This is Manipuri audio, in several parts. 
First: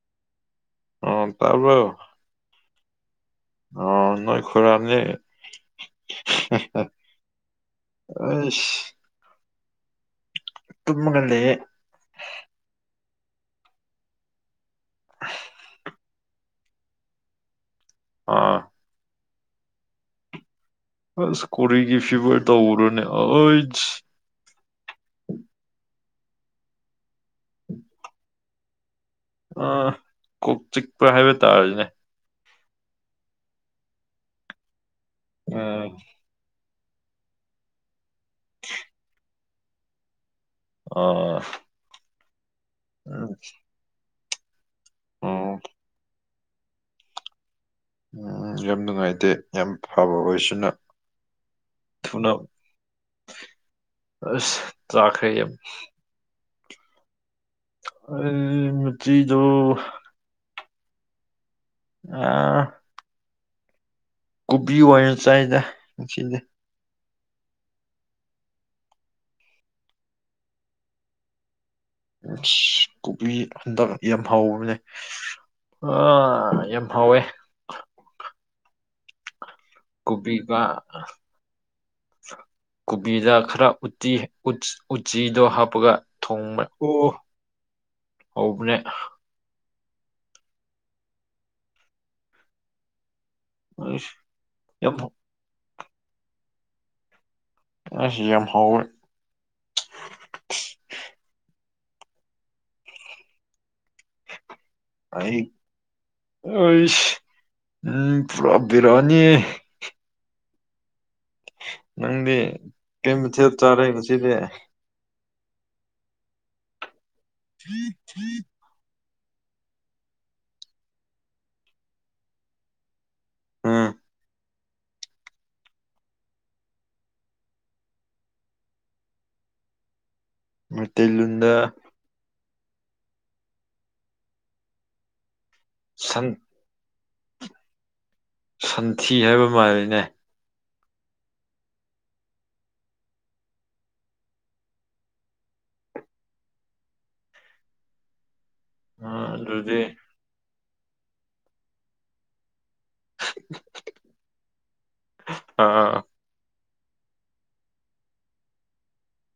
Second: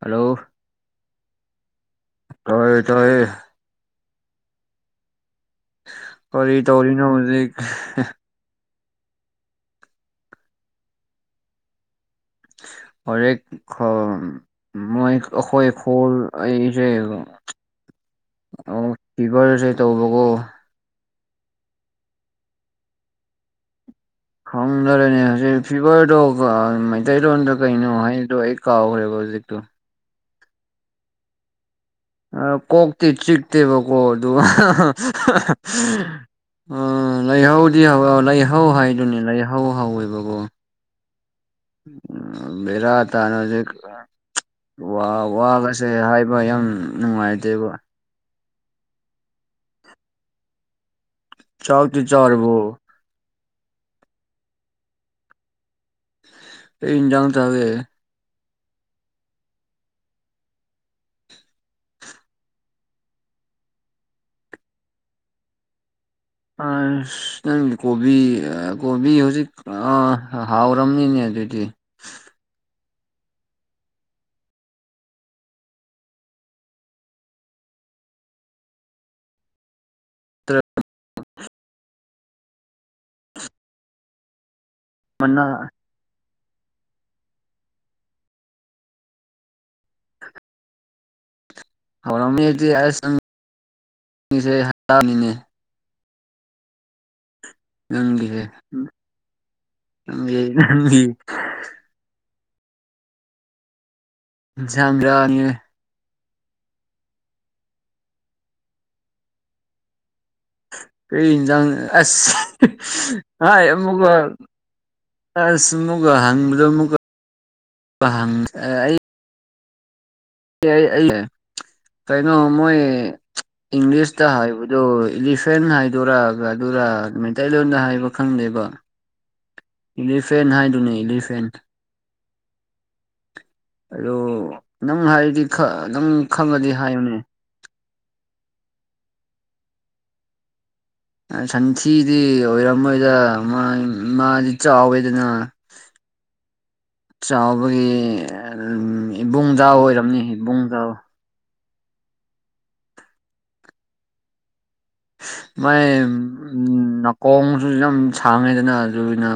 ꯍꯜꯂꯣ ꯑꯥ ꯇꯕ꯭ꯔ‌ꯣ ꯇꯥꯏꯌꯦ ꯇꯥꯏꯌꯦ ꯅꯣꯏ ꯈ‌ꯣꯏꯔꯥꯝꯅ‌ꯦ ꯀꯔꯤ ꯗꯧꯔꯤꯅꯣ ꯍꯨꯖꯤꯛ ꯇꯃꯒꯗꯤ ꯂꯩꯌꯦ ꯍꯔ ꯈꯥꯝ ꯃꯣꯏ ꯈꯣꯏ ꯍꯜ ꯑꯩꯖꯦ ꯑꯥ ꯐꯤꯕꯔꯁꯦ ꯇꯧꯕꯀꯣ ꯑꯁ ꯀꯒ ꯐꯤꯕꯔ ꯇ ꯎꯔꯅꯦ ꯑꯩꯖ ꯈꯪꯅꯔꯅꯦ ꯍꯧꯖꯤꯛ ꯐꯤꯚꯔꯗꯣ ꯃꯩꯇꯩꯔꯣꯟꯗ ꯀꯩꯅꯣ ꯍꯥꯏꯕꯗꯣ ꯑꯩ ꯀꯥꯎꯈ꯭ꯔꯦꯕ ꯄꯣꯖꯤꯛꯇꯨ ꯑꯥ ꯀꯣꯛ ꯆꯤꯛꯄ ꯍꯥꯏꯕ ꯇꯥꯔꯁꯤꯅꯦ ꯑꯥ ꯀꯣꯛꯇꯤ ꯆꯤꯛꯇꯦꯕꯀꯣ ꯑꯗꯨ ꯑꯥ ꯎꯝ ꯂꯩꯥꯏꯍꯥꯎꯗꯤ ꯍꯧꯋ ꯂꯩꯥꯏꯍꯥꯎ ꯍꯥꯏꯗꯨꯅꯦ ꯂꯥꯏꯍꯥꯎ ꯍꯧꯋꯦꯕꯀꯣ ꯑꯣ ꯎꯝ ꯃꯦꯔꯥ ꯇꯅꯖꯤ ꯋꯥ ꯋꯥꯒꯁꯦ ꯍꯥꯏꯕ ꯌꯥꯝ ꯅꯨꯡꯉꯥꯏꯇꯦꯕ ꯎꯝ ꯌꯥꯝ ꯅꯨꯡꯉꯥꯏꯇꯦ ꯌꯥꯝ ꯐꯕ ꯑꯣꯏꯁꯤꯅ ꯆꯥꯎꯥꯛ ꯇꯤ ꯆꯔꯕꯨ ꯑꯁ ꯆꯥꯈ꯭ꯔꯩ ꯑꯩ ꯏꯟꯖꯥꯡ ꯆꯥꯒꯦ ꯎꯝ ꯃꯆꯤꯗꯣ ꯑꯥ ꯀꯣꯕꯤ ꯑꯣꯏꯅ ꯆꯥꯏꯗꯥ ꯑ ꯑꯁ ꯅꯪꯗꯤ ꯀꯣꯕꯤ ꯀꯣꯕꯤ ꯍꯧꯖꯤꯛ ꯍꯥꯎꯔꯝꯅꯤꯅꯦ ꯑꯗꯨꯗꯤ ꯑꯁ ꯀꯨꯕꯤ ꯍꯟꯗꯛ ꯌꯥꯝ ꯍꯥꯎꯕꯅꯦ ꯑꯥ ꯌꯥꯝꯍꯧꯌꯦ ꯀꯣꯕꯤꯒ ꯀꯕꯤꯗꯥ ꯈꯔ ꯎꯤ ꯎ ꯎꯆ ꯃꯅꯥ ꯎꯆꯤꯗꯣ ꯍꯥꯞꯄꯒ ꯊꯣꯡꯕ ꯑꯣ ꯍꯧꯕꯅꯦ ꯍꯧꯔꯝꯅꯤ ꯑꯗꯤ ꯑꯁ ꯑꯁ ꯌꯥꯝ ꯎꯝ ꯑꯁ ꯅꯡꯒꯤꯔꯦ ꯌꯥꯝ ꯍꯥꯎꯋꯦ ꯅꯪꯒꯤ ꯅꯪꯒꯤ ꯭ꯔꯥ [unintelligible] ꯑꯅꯤ ꯑꯩ ꯎꯝ ꯄꯨꯔꯥ ꯕꯤꯔꯌꯥꯅꯤ ꯀꯩ ꯍꯦꯟꯖꯡ ꯅꯪꯗꯤ ꯑꯁ ꯀꯩ ꯃꯊꯦꯜ ꯌꯥꯏ ꯆꯥꯔꯦ ꯑꯃꯨꯀ ꯉꯁꯤꯗꯤ ꯑꯁ ꯑꯃꯨꯛꯀ ꯍꯪꯕꯗꯣ ꯑꯃꯛꯀ ꯑꯩ ꯀꯩꯅꯩꯅꯣ ꯃꯣꯏꯣꯏ ꯎꯝ ꯏꯪꯂꯤꯁꯇ ꯍꯥꯏꯕꯗꯨꯣ ꯏꯂꯤꯐꯦꯟ ꯍꯥꯏꯗꯔꯥ ꯑꯗꯨꯔ ꯃꯩꯇꯩꯂꯣꯟꯗ ꯍꯥꯏꯕ ꯈꯪꯗꯦꯕ ꯕ ꯏꯂꯤꯐꯦꯟ ꯍꯥꯏꯗꯨꯅꯦ ꯏꯂꯤꯐꯦꯟ ꯃꯩꯇꯩꯂꯣꯟꯗ ꯑꯗꯣ ꯅꯪ ꯍꯥꯏꯔꯗꯤ ꯅꯪ ꯁꯟ ꯈꯪꯉꯗꯤ ꯍꯥꯏꯕꯅꯦ ꯁꯟꯊꯤ ꯍꯥꯏꯕ ꯃꯥꯜꯂꯤꯅꯦ ꯁꯟꯊꯤꯗꯤ ꯑꯣꯏꯔꯝꯃꯣꯏꯗ ꯃꯥꯗꯤ ꯆꯥꯎꯋꯦꯗꯅ [inaudible] ꯆꯥꯎꯕꯒꯤ ꯑꯝ ꯑ ꯏꯕꯨꯡ ꯖꯥꯎ ꯑꯗꯨꯗꯤ ꯑꯣꯏꯔꯝꯅꯤ ꯏꯕꯨꯡꯖꯥꯎ [inaudible] ꯑ ꯃꯥꯏ ꯅꯥꯀꯣꯡꯁꯨ ꯌꯥꯝ ꯁꯥꯡꯉꯦꯗꯅ ꯑꯗꯨꯅ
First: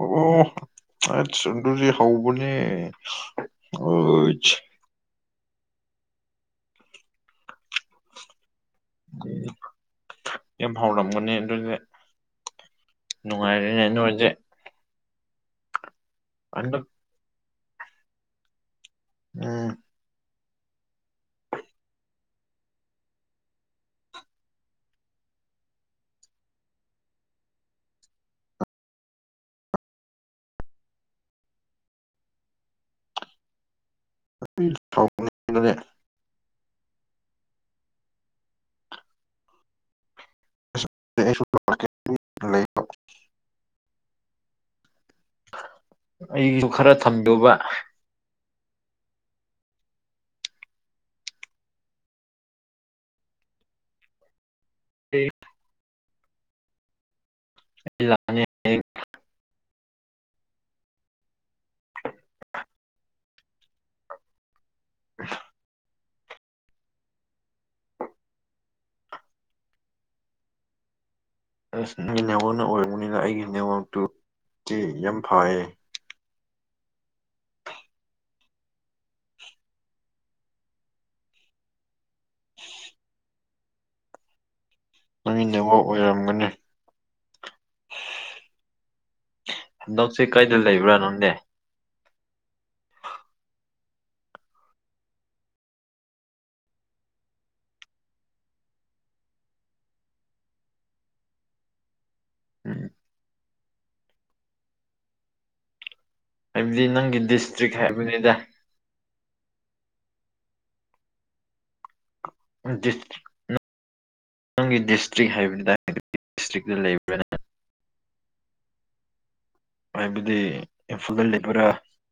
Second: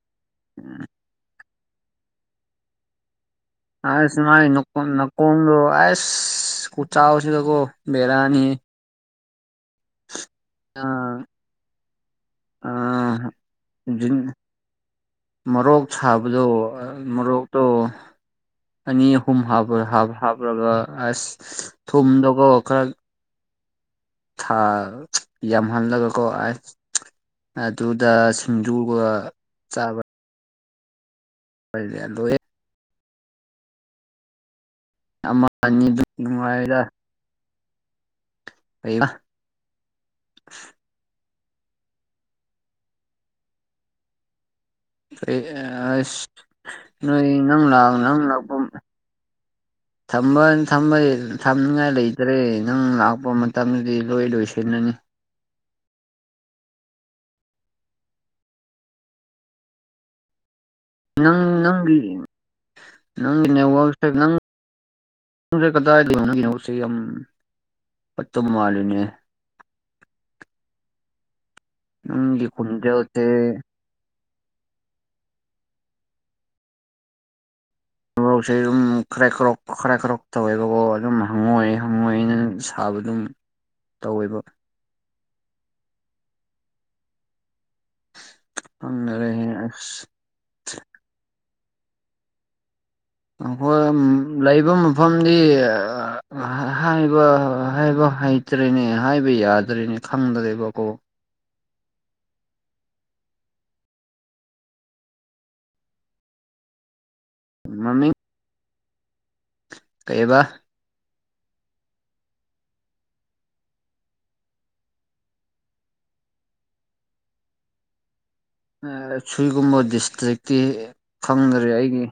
ꯑꯝ ꯑꯁ ꯑꯗꯨꯗꯤ ꯍꯧꯕꯅꯦ ꯑꯣꯏ ꯑꯁꯥꯏꯣ [unintelligible] ꯀꯣꯡꯗꯣ ꯑꯥꯏꯁ ꯀꯨ ꯆꯥꯎꯁꯤ ꯇ ꯀꯣ ꯕꯦꯔꯥꯅꯤ ꯌꯥꯝ ꯑ ꯐꯥꯎꯔꯒꯅꯤ ꯑꯗꯨꯏꯗꯤ ꯑ ꯅꯨꯡꯉꯥꯏꯔꯤꯅꯦ ꯅꯔꯁꯦ ꯃꯣꯔꯣꯛ ꯁꯥꯕꯗꯣ ꯃꯣꯔꯣꯛꯇꯣ ꯑꯅꯤ ꯑꯍꯨꯝ ꯎꯝ ꯎꯔꯒ ꯑꯁ ꯊꯨꯝꯗꯒ ꯈꯔ ꯊꯥ ꯌꯥꯝꯍꯜꯂꯒꯀꯥꯏ ꯑꯗꯨꯗ ꯁꯤꯡꯖꯨꯒ ꯆꯥꯕ ꯐ ꯑꯗꯨ ꯑꯃ ꯁꯥꯎꯅꯤꯡꯕꯅꯦ ꯑꯅꯤꯗꯨ ꯅꯨꯡꯉꯥꯏꯔ ꯑꯩ ꯁꯨ ꯂꯩ ꯂ ꯑꯩꯣꯏ ꯑꯁ ꯈꯔ ꯅꯣꯏ ꯊꯝꯕꯤꯌꯣꯕ ꯅꯪ ꯂꯥꯛꯑꯣ ꯅꯪ ꯂꯥꯛꯄ [inaudible] ꯊꯝꯕ ꯊꯝꯅꯤꯡꯉꯥꯏ ꯂꯩꯇ꯭ꯔꯦ ꯅꯪ ꯂꯥꯛꯄ ꯃꯇꯝꯗꯗꯤ ꯂꯣꯏ ꯂꯣꯏꯁꯤ ꯊꯅꯅꯤ ꯑꯩ ꯏ ꯂꯅꯤ ꯅꯪ ꯅꯪꯒꯤ ꯅꯪꯒꯤ ꯅꯋꯛꯁ ꯅꯪ ꯇꯦ ꯀꯗꯥ ꯌꯥꯝ ꯄꯠꯇ ꯃꯃ ꯂꯅꯦ ꯑꯁ ꯅꯪꯒꯤ ꯅꯦꯋꯥꯛꯅ ꯑꯣꯏꯔꯕꯅꯤꯅ ꯈꯣꯟꯖꯦꯜꯁꯦ ꯑꯩꯒꯤ ꯅꯦꯋꯥꯛꯇꯨꯗꯤ ꯌꯥꯝ ꯐꯌꯦ ꯃꯣꯛꯁꯦ ꯑꯗꯨꯝ ꯈꯔ ꯀ꯭ꯔꯣꯛ ꯈꯔꯥꯏ ꯈ꯭ꯔꯣꯛ ꯇꯧꯋꯦꯕꯀꯣ ꯑꯗꯨꯝ ꯍꯪꯉꯣꯏꯦ ꯍꯪꯉꯣꯏꯦꯅ ꯁꯥꯕ ꯑꯗꯨꯝ ꯇꯧꯕ ꯃꯥꯡꯃꯤꯟꯅꯕ ꯑꯣꯏꯔꯝꯒꯅꯤ ꯍꯪꯅꯔꯦ ꯍꯟꯗꯛꯁꯦ ꯀꯩꯗ ꯂꯩꯕ꯭ꯔꯥꯅꯪꯅꯦ ꯑꯩꯈꯣꯏ ꯂꯩꯕ ꯃꯐꯝꯗꯤ ꯍꯥꯏꯕ ꯍꯥꯏꯕ ꯍꯩꯇ꯭ꯔꯦꯅꯦ ꯍꯥꯏꯕ ꯌꯥꯗ꯭ꯔꯔꯤꯅꯦ ꯈꯪꯗ꯭ꯔꯦꯕꯀꯣ ꯎꯝ ꯍꯥꯏꯕꯗꯤ ꯅꯪꯒꯤ ꯗꯤꯁꯇ꯭ꯔꯤꯛ ꯃꯃꯤꯡ ꯍꯥꯏꯕꯅꯤꯗ ꯀꯩꯕ ꯗꯤꯁꯇ꯭ꯔꯤ ꯅꯊꯪꯒꯤ ꯗꯤꯁꯇ꯭ꯔꯤꯛ ꯍꯥꯏꯕꯅꯤ ꯇ ꯗꯤꯁꯇ꯭ꯔꯤꯛꯇ ꯂꯩꯕꯅ ꯁꯤꯣꯏꯒꯨꯝꯕ ꯍꯥꯏꯕꯗꯤ ꯗꯤꯁꯇ꯭ꯔꯤꯛꯇꯤ ꯏꯝꯐꯥꯜꯗ ꯂꯩꯕ꯭ꯔꯥ ꯈꯪꯅꯔꯦ ꯑꯩꯒꯤ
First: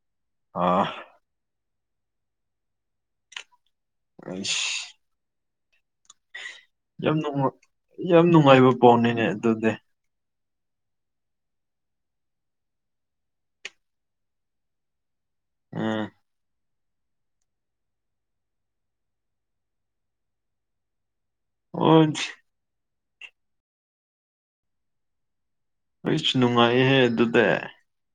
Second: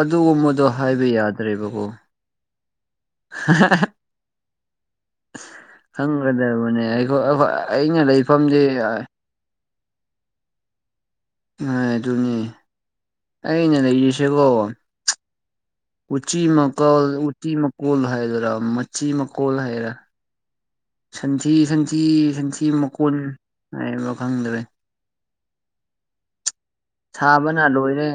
ꯑꯗꯨꯒꯨꯝꯕꯗꯣ ꯑꯥ ꯍꯥꯏꯕ ꯌꯥꯗ꯭ꯔꯦꯕꯀꯣ [unintelligible] ꯑꯁ ꯈꯪꯒꯗꯕꯅꯦ ꯌꯥꯝ ꯅꯨꯡꯉꯥꯏ ꯑꯩꯅ ꯌꯥꯝ ꯂꯩꯐꯝꯗꯤ ꯅꯨꯡꯉꯥꯏꯕ ꯄꯥꯎꯅꯤꯅꯦ ꯑꯗꯨꯗꯤ ꯍꯣꯏ ꯑꯗꯨꯅꯤ ꯑꯩꯅ ꯂꯩꯔꯤꯁꯦꯀꯣ ꯎꯝ ꯎꯆꯤ ꯃ ꯀꯜ ꯎ ꯎꯆꯤ ꯃꯀꯣꯜ ꯍꯥꯏꯗꯔ ꯃꯆꯤ ꯃꯀꯣꯜ ꯍꯥꯏꯔ ꯁꯟꯊꯤ ꯁꯟꯊꯤ ꯍꯣꯏ ꯁꯟꯊꯤ ꯃꯀꯣꯟ ꯍꯥꯏꯕ ꯈꯪꯗ꯭ꯔꯦ ꯑꯩꯅ ꯁꯥꯕꯅ ꯂꯣꯏꯔꯦ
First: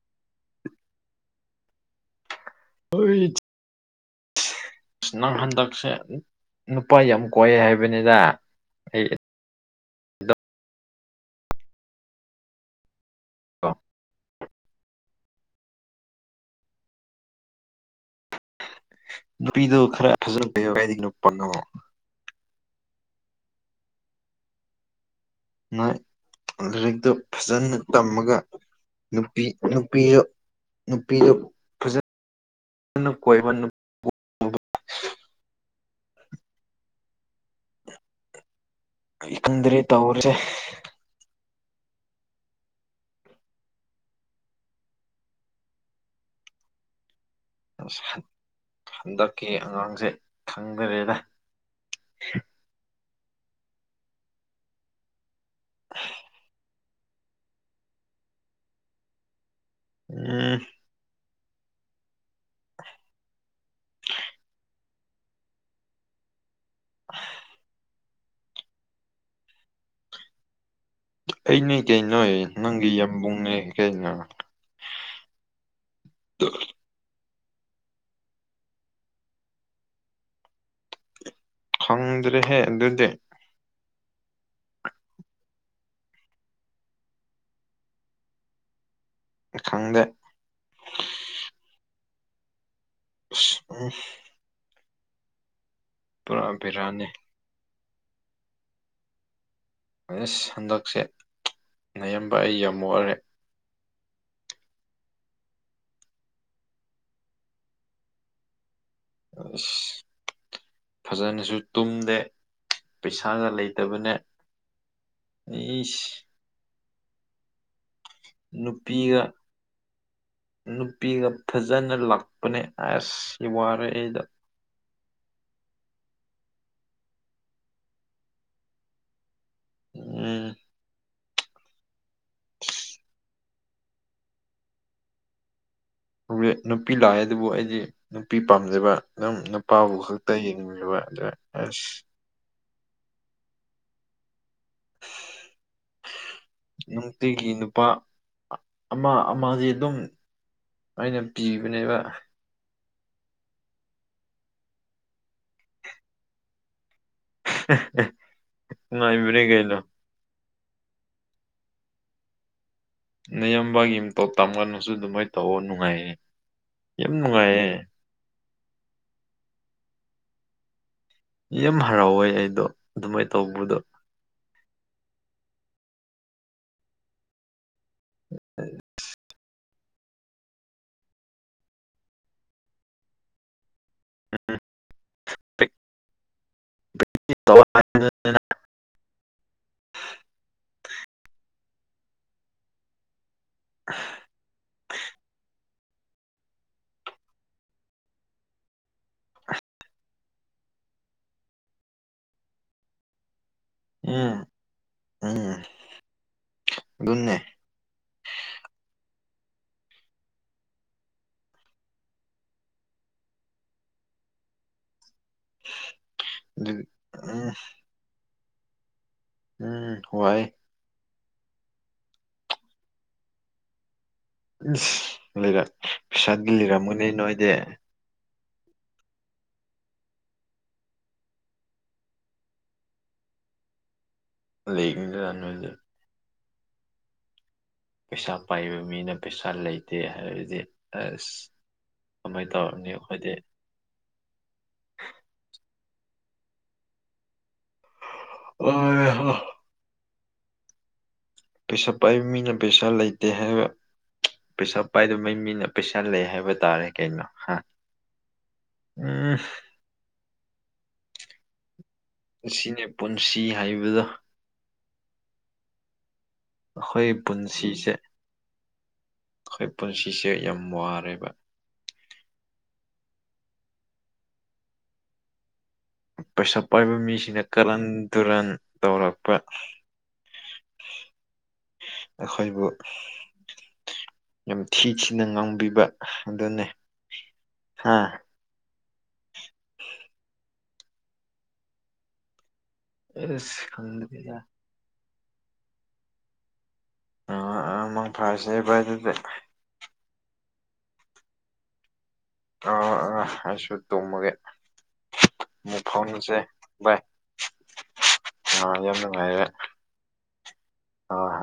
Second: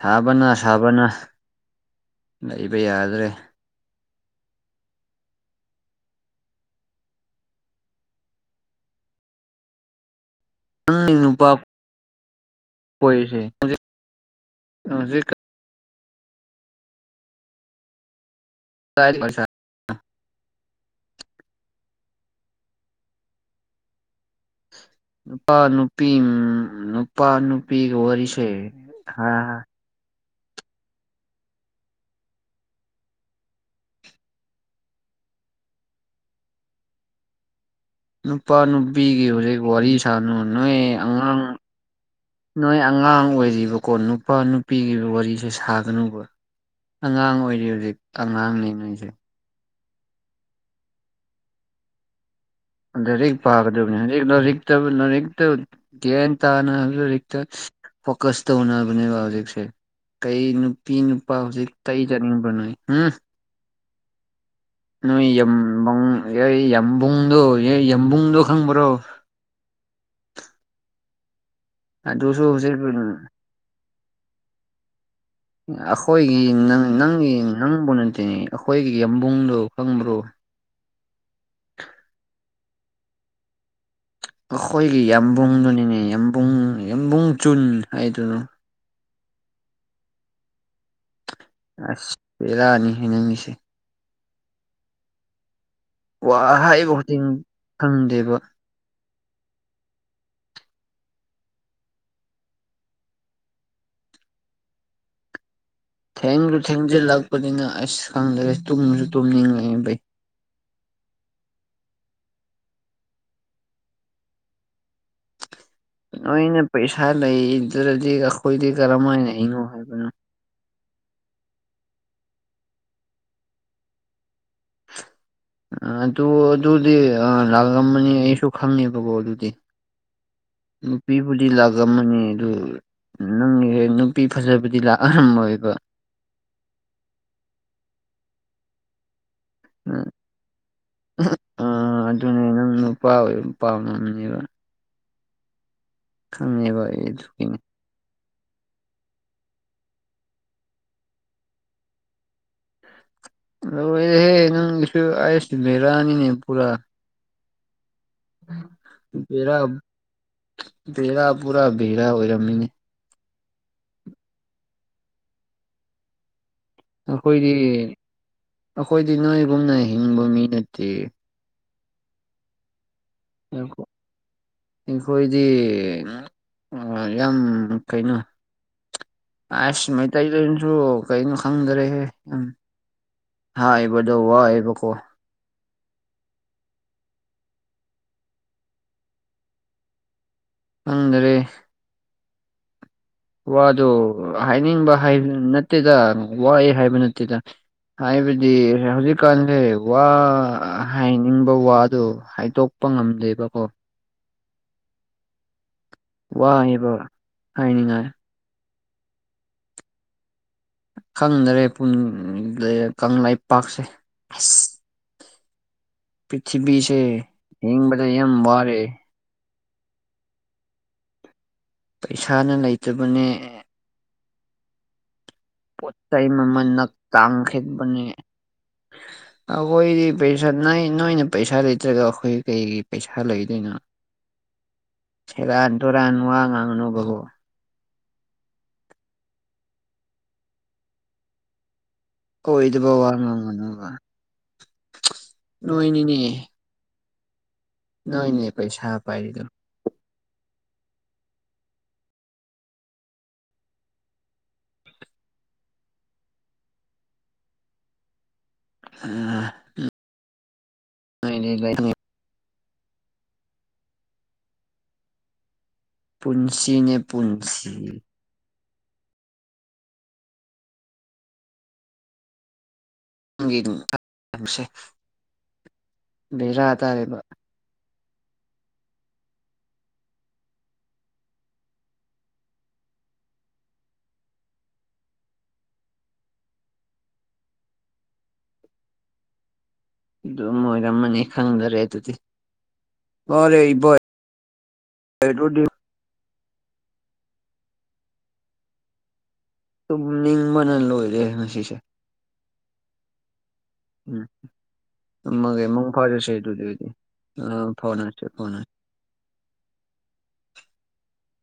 ꯁꯥꯕꯅ ꯁꯥꯕꯅ ꯂꯩꯕ ꯍꯣꯏ ꯌꯥꯗ꯭ꯔꯦ ꯑꯁ ꯅꯪ ꯍꯟꯗꯛꯁꯦ ꯅꯨꯄꯥ ꯌꯥꯝ ꯀꯣꯏ ꯍꯥꯏꯕꯅꯤꯗ ꯑꯩ ꯃꯅꯤꯅ ꯄꯥꯄ ꯑꯣꯏꯣꯏꯁ ꯑ ꯀꯗꯥꯏꯗ ꯅꯨꯄꯤꯗꯨ ꯈꯔꯖꯄꯣ ꯅꯨꯄꯥ ꯅꯨꯄꯤ ꯂꯥꯏꯔꯤꯛꯇꯨ ꯅꯨꯄꯥ ꯐꯖꯅ ꯅꯨꯄꯤꯒꯤ ꯇꯝꯃꯒ ꯋꯥꯔꯤꯁꯦ ꯅꯨꯄꯤ ꯍꯥ ꯅꯨꯄꯤꯗꯣ ꯅꯨꯄꯤꯗ ꯀꯣꯏꯃ ꯅꯨꯄꯥ ꯅꯨꯄꯤꯒꯤ ꯍꯧꯖꯤꯛ ꯈꯪꯗ꯭ꯔꯦ ꯋꯥꯔꯤ ꯇꯧꯔꯤꯁꯦ ꯁꯥꯅꯨ ꯅꯣꯏ ꯑꯉꯥꯡ [unintelligible] ꯅꯣꯏ ꯑꯉꯥꯡ ꯑꯣꯏꯔꯤꯕꯀꯣ ꯅꯨꯄꯥ ꯅꯨꯄꯤꯒꯤ ꯋꯥꯔꯤꯁꯦ ꯁꯥꯒꯅꯨꯕ ꯑꯉꯥꯡ ꯑꯣꯏꯔꯤ ꯍꯧꯖꯤꯛ ꯑꯁ ꯑꯉꯥꯡꯅꯦꯉꯩꯁꯦ ꯁꯦ ꯈꯪꯗꯔꯦꯗ ꯑꯔ ꯄꯥꯒꯗꯕꯅꯦꯔꯤꯛꯇ ꯅꯔꯤꯛꯇ ꯒꯌꯥꯟ ꯇꯥꯅ ꯛꯇ ꯐꯣꯀꯁ ꯇꯧꯅꯕꯕ ꯍꯧꯖꯤꯛꯁꯦ ꯀꯩ ꯎꯝ ꯅꯨꯄꯤ ꯅꯨ ꯄꯥ ꯍꯧꯖꯤꯛ ꯇꯩꯖꯅꯤꯡꯕ ꯅꯣꯏ ꯎꯝ ꯅꯣꯏ ꯌꯨꯡ ꯑꯦ ꯌꯥꯝꯕꯨꯡꯗꯣ ꯑꯦ ꯌꯥꯝꯕꯨꯡꯗꯣ ꯈꯪꯕ꯭ꯔꯣ [unintelligible] ꯑꯩꯅꯦ ꯀꯩ ꯅꯣꯏ ꯑꯗꯨꯁꯨ ꯍꯧꯖꯤꯛ ꯅꯪꯒꯤ ꯌꯥꯝꯕꯨꯡꯅꯦ ꯀꯩꯅ ꯑꯩꯈꯣꯏꯒꯤ ꯅꯪꯒꯤ ꯅꯪꯕꯨ ꯅꯇꯤꯅꯤ ꯑꯩꯈꯣꯏꯒꯤ ꯌꯕꯨꯡꯗꯨꯣ ꯈꯪꯕ꯭ꯔꯣ ꯈꯪꯗ꯭ꯔꯦꯍꯦ ꯑꯗꯨꯗꯨꯗ ꯑꯩꯈꯣꯏꯒꯤ ꯌꯥꯝꯕꯨꯡꯗꯨꯅꯤꯅꯦ ꯌꯥꯝꯕꯨꯡ ꯌꯥꯝꯕꯨꯡ ꯆꯨꯟ ꯍꯥꯏꯗꯨꯅ ꯈꯪꯗꯦ ꯑꯁ ꯄꯦꯔꯅꯤ ꯎꯝ ꯋꯥ ꯄꯨꯔꯥ ꯕꯦꯔꯥꯅꯤ ꯍꯥꯏꯕꯗꯤꯡ ꯈꯪꯗꯦꯕ ꯑꯩꯅ ꯁꯟꯗꯛꯁꯦ ꯅꯌꯥꯝꯦꯝꯕ ꯑꯩ ꯌꯥꯝꯃꯛꯑꯔꯦ ꯊꯦꯡꯨ ꯊꯦꯡꯖꯤꯜꯂꯛꯄꯅꯤꯅ ꯑꯁ ꯈꯪꯗꯔꯦ ꯇꯨꯝꯁꯨ ꯑꯁ ꯇꯨꯝꯅꯤꯡꯉꯥꯏꯕꯩ ꯐꯖꯅꯁꯨ ꯇꯨꯝꯗꯦ ꯄꯩꯁꯥꯒ ꯂꯩꯇꯕꯅꯦ ꯏꯁ ꯅꯣꯏꯅ ꯄꯩꯁꯥ ꯂꯩꯗ꯭ꯔꯗꯤ ꯑꯩꯈꯣꯏꯗꯤ ꯅꯨꯄꯤꯒ ꯀꯔꯝꯍꯥꯏꯅ ꯏꯅꯣ ꯍꯥꯏꯕꯅꯣ ꯅꯨꯄꯤꯒ ꯐꯖꯅ ꯂꯥꯛꯄꯅꯦ ꯑꯁ ꯋꯥꯔ ꯑꯩꯗꯣ ꯑꯗꯨ ꯑꯗꯨꯗꯤ ꯂꯥꯜꯂꯝꯕꯅꯤ ꯑꯩꯁꯨ ꯈꯪꯉꯦꯕꯀꯣ ꯑꯗꯨꯗꯤ ꯎꯝ ꯎꯝ ꯅꯨꯄꯤꯕꯨꯗꯤ ꯂꯥꯛꯑꯝ ꯑꯃꯅꯤ ꯑꯗꯨ ꯅꯪꯒꯤ ꯍ ꯅꯨꯄꯤ ꯐꯖꯕꯨꯗꯤ ꯂꯥꯛꯑꯔꯝꯃꯣꯏꯕ ꯅꯨꯄꯤ ꯂꯥꯛꯑꯦ ꯑꯗꯨꯕꯨ ꯑꯩꯗꯤ ꯅꯨꯄꯤ ꯄꯥꯝꯖꯕ ꯅꯝ ꯅꯨꯄꯥꯕꯨ ꯈꯛꯇ ꯌꯦꯡꯅꯤꯡꯕ ꯑꯗꯨ ꯑꯁ ꯑꯗꯨꯅꯦ ꯅꯪ ꯅꯨꯄꯥ ꯑꯣꯏ ꯅꯨꯄꯥꯥꯝꯃꯦꯕ ꯑꯩ ꯅꯨꯡꯇꯤꯒꯤ ꯑꯗꯨꯒꯤꯅꯤ ꯅꯨꯄꯥ ꯑꯃ ꯑꯃ ꯑꯗꯨꯝ ꯑꯩꯅ ꯄꯤꯕꯅꯦꯕ ꯑꯁ ꯂꯣꯏꯔꯦꯍꯦ ꯅꯪꯁꯨ ꯑꯁ ꯕꯤꯔꯅꯤꯅꯦ ꯄꯨꯔꯥ [unintelligible] ꯂꯣꯏꯕꯅꯦ ꯕꯦꯔꯥ ꯀꯩꯅꯣ ꯕꯦꯔꯥ ꯄꯨꯔꯥ ꯕꯦꯔꯥ ꯑꯣꯏꯔꯃꯤꯅꯦ ꯅꯌꯥꯝꯕꯥꯒꯤꯨꯝꯇꯣꯞ ꯇꯝꯒꯅꯁꯨ ꯑꯗꯨꯃꯥꯏꯅ ꯇꯧꯑꯣ ꯅꯨꯡꯉꯥꯏ ꯑꯩꯈꯣꯏꯗꯤ ꯌꯥꯝꯦꯝꯉꯥꯏꯦ ꯑꯩꯈꯣꯏꯗꯤ ꯅꯣꯏꯒꯨꯝꯅ ꯍꯤꯡꯕ ꯃꯤ ꯅꯠꯇꯦ ꯌꯥꯝ ꯍꯔꯥꯎꯋꯦ ꯑꯩꯗꯣ ꯑꯗꯨꯃꯥꯏꯅ ꯇꯧꯕꯗꯣ ꯑꯩꯈꯣꯏꯗꯤ ꯌꯥꯝ ꯀꯩꯅꯣ ꯑꯁ ꯃꯩꯇꯩꯗꯅꯁꯨ ꯀꯩꯅꯣ ꯈꯪꯗꯔꯦꯍꯦ ꯌꯥꯝ ꯍꯥꯥ ꯏꯕꯗꯣ ꯋꯥꯏꯕꯀꯣ [inaudible] ꯈꯪꯗ꯭ꯔꯦ ꯋꯥꯗꯣ ꯍꯥꯏꯅꯤꯡꯕ ꯍꯥꯏ ꯅꯠꯇꯦꯗ ꯋꯥꯑ ꯍꯥꯏꯕ ꯅꯠꯇꯦꯗ ꯍꯥꯏꯕꯗꯤ ꯍꯧꯖꯤꯛꯀꯥꯟꯁꯦ ꯋꯥ ꯍꯥꯏꯅꯤꯡꯕ ꯋꯥꯗꯣ ꯍꯥꯏꯗꯣꯛ ꯀꯄ ꯉꯝꯗꯦꯕꯀꯣ ꯎꯝ ꯑꯝ ꯋꯥꯑꯕ ꯍꯥꯏꯅꯤꯡꯉꯥꯏ ꯈꯪꯗꯔꯦ ꯀꯪꯂꯩꯄꯥꯛꯁꯦ ꯑꯁ ꯑꯗꯨ ꯄ꯭ꯤꯊꯤꯕꯤꯁꯦ ꯎꯝ ꯍꯡꯕꯗ ꯋꯥꯔꯦ ꯎꯝ ꯋꯥꯏ ꯄꯩꯁꯥꯅ ꯂꯩꯇꯕꯅꯦ ꯂꯩꯔ ꯄꯣꯠ ꯆꯩ ꯄꯩꯁꯥꯗꯤ ꯃꯃꯜꯅ ꯂꯩꯔꯝꯒꯅꯤ ꯅꯣꯏꯗꯤ ꯇꯥꯡꯈꯠꯄꯅꯦ [inaudible] ꯑꯩꯈꯣꯏꯗꯤ ꯄꯩꯁꯥ ꯅ ꯅꯣꯏꯅ ꯄꯩꯁꯥ ꯂꯩꯇ꯭ꯔꯒ ꯑꯩꯈꯣꯏ ꯀꯩꯒꯤ ꯄꯩꯁꯥ ꯂꯩꯗꯣꯏꯅꯣ ꯂꯩꯒꯅꯤꯗꯅ ꯅꯣꯏꯗꯤ ꯁꯦꯔꯟ ꯇꯨꯔꯟ ꯋꯥ ꯉꯥꯡꯥꯡꯅꯨ ꯒꯣ ꯄꯩꯁꯥ ꯄꯥꯏꯕ ꯃꯤꯅ ꯄꯩꯁꯥ ꯂꯩꯇꯦ ꯍꯥꯏꯕꯗꯤ ꯑꯁ ꯀꯃꯥꯏ ꯇꯧꯔꯅꯤ ꯀꯣꯏꯗꯕ ꯋꯥ ꯑꯩꯈꯣꯏꯗꯤ ꯃꯥꯡꯒꯅꯨꯕ ꯅꯣꯏꯅꯤꯅꯦ ꯅꯣꯏ ꯅꯦ ꯄꯩꯁꯥ ꯄꯥꯏꯔꯤꯗꯨ ꯄꯩꯁꯥ ꯄꯥꯏꯕ ꯃꯤꯅ ꯄꯩꯁꯥ ꯂꯩꯇꯦ ꯍꯥꯏꯕ ꯄꯩꯁꯥ ꯄꯥꯏꯗꯃꯩ ꯃꯤꯅ ꯄꯩꯁꯥ ꯂꯩ ꯍꯥꯏꯕ ꯇꯥꯔꯦ ꯀꯩꯅꯣ ꯎꯝ [inaudible] ꯑꯁꯤꯅꯦ ꯄꯨꯟꯁꯤ ꯍꯥꯏꯕꯗꯣ ꯄꯨꯟꯁꯤꯅꯦ ꯑꯩꯈꯣꯏ ꯄꯨꯟꯁꯤ ꯄꯨꯟꯁꯤꯁꯦ ꯑꯩꯈꯣꯏ ꯄꯨꯟꯁꯤꯁꯦ ꯌꯥꯝ ꯋꯥꯔꯦꯕ [inaudible] ꯄꯩꯁꯥ ꯕꯦꯔꯥ ꯄꯥꯏꯕ ꯇꯥꯔꯦꯕ ꯃꯤꯁꯤꯡꯅ ꯀꯍꯟ ꯇꯨꯔꯟ ꯇꯧꯔꯛꯄ ꯑꯈꯣꯏꯕꯨ ꯌꯥꯝ ꯊꯤ ꯊꯤꯅ ꯉꯥꯡꯕꯤꯕ ꯑꯗꯨꯅꯦ ꯍꯥꯥ ꯃꯣꯏꯔꯃꯅꯤ ꯈꯪꯗꯔꯦ ꯇꯗꯤ ꯑꯦꯁ ꯐꯪꯗ ꯍ ꯑꯃꯥꯡ ꯐꯔꯁꯦꯕ ꯑꯗꯨꯗꯤ ꯇ ꯅꯅꯤ ꯃꯅꯅ ꯂꯣꯏ ꯔꯦ ꯉꯁꯤꯁꯦ ꯑ ꯑ ꯑꯁꯨ ꯎꯝ ꯇꯣꯃꯒꯦ ꯇꯨꯝꯃꯒ ꯑꯃꯨꯛ ꯃꯪ ꯐꯥꯔꯁꯦ ꯐꯥꯎꯅꯁꯦ ꯑꯗꯨꯗꯤ ꯑꯣꯏꯗꯤ ꯚꯏ ꯑ ꯐꯥꯎꯅꯁꯦ ꯐꯥꯎꯅꯁꯦ ꯑ ꯌꯥꯝ ꯅꯨꯡꯉꯥꯏꯔꯦ ꯍ ꯍ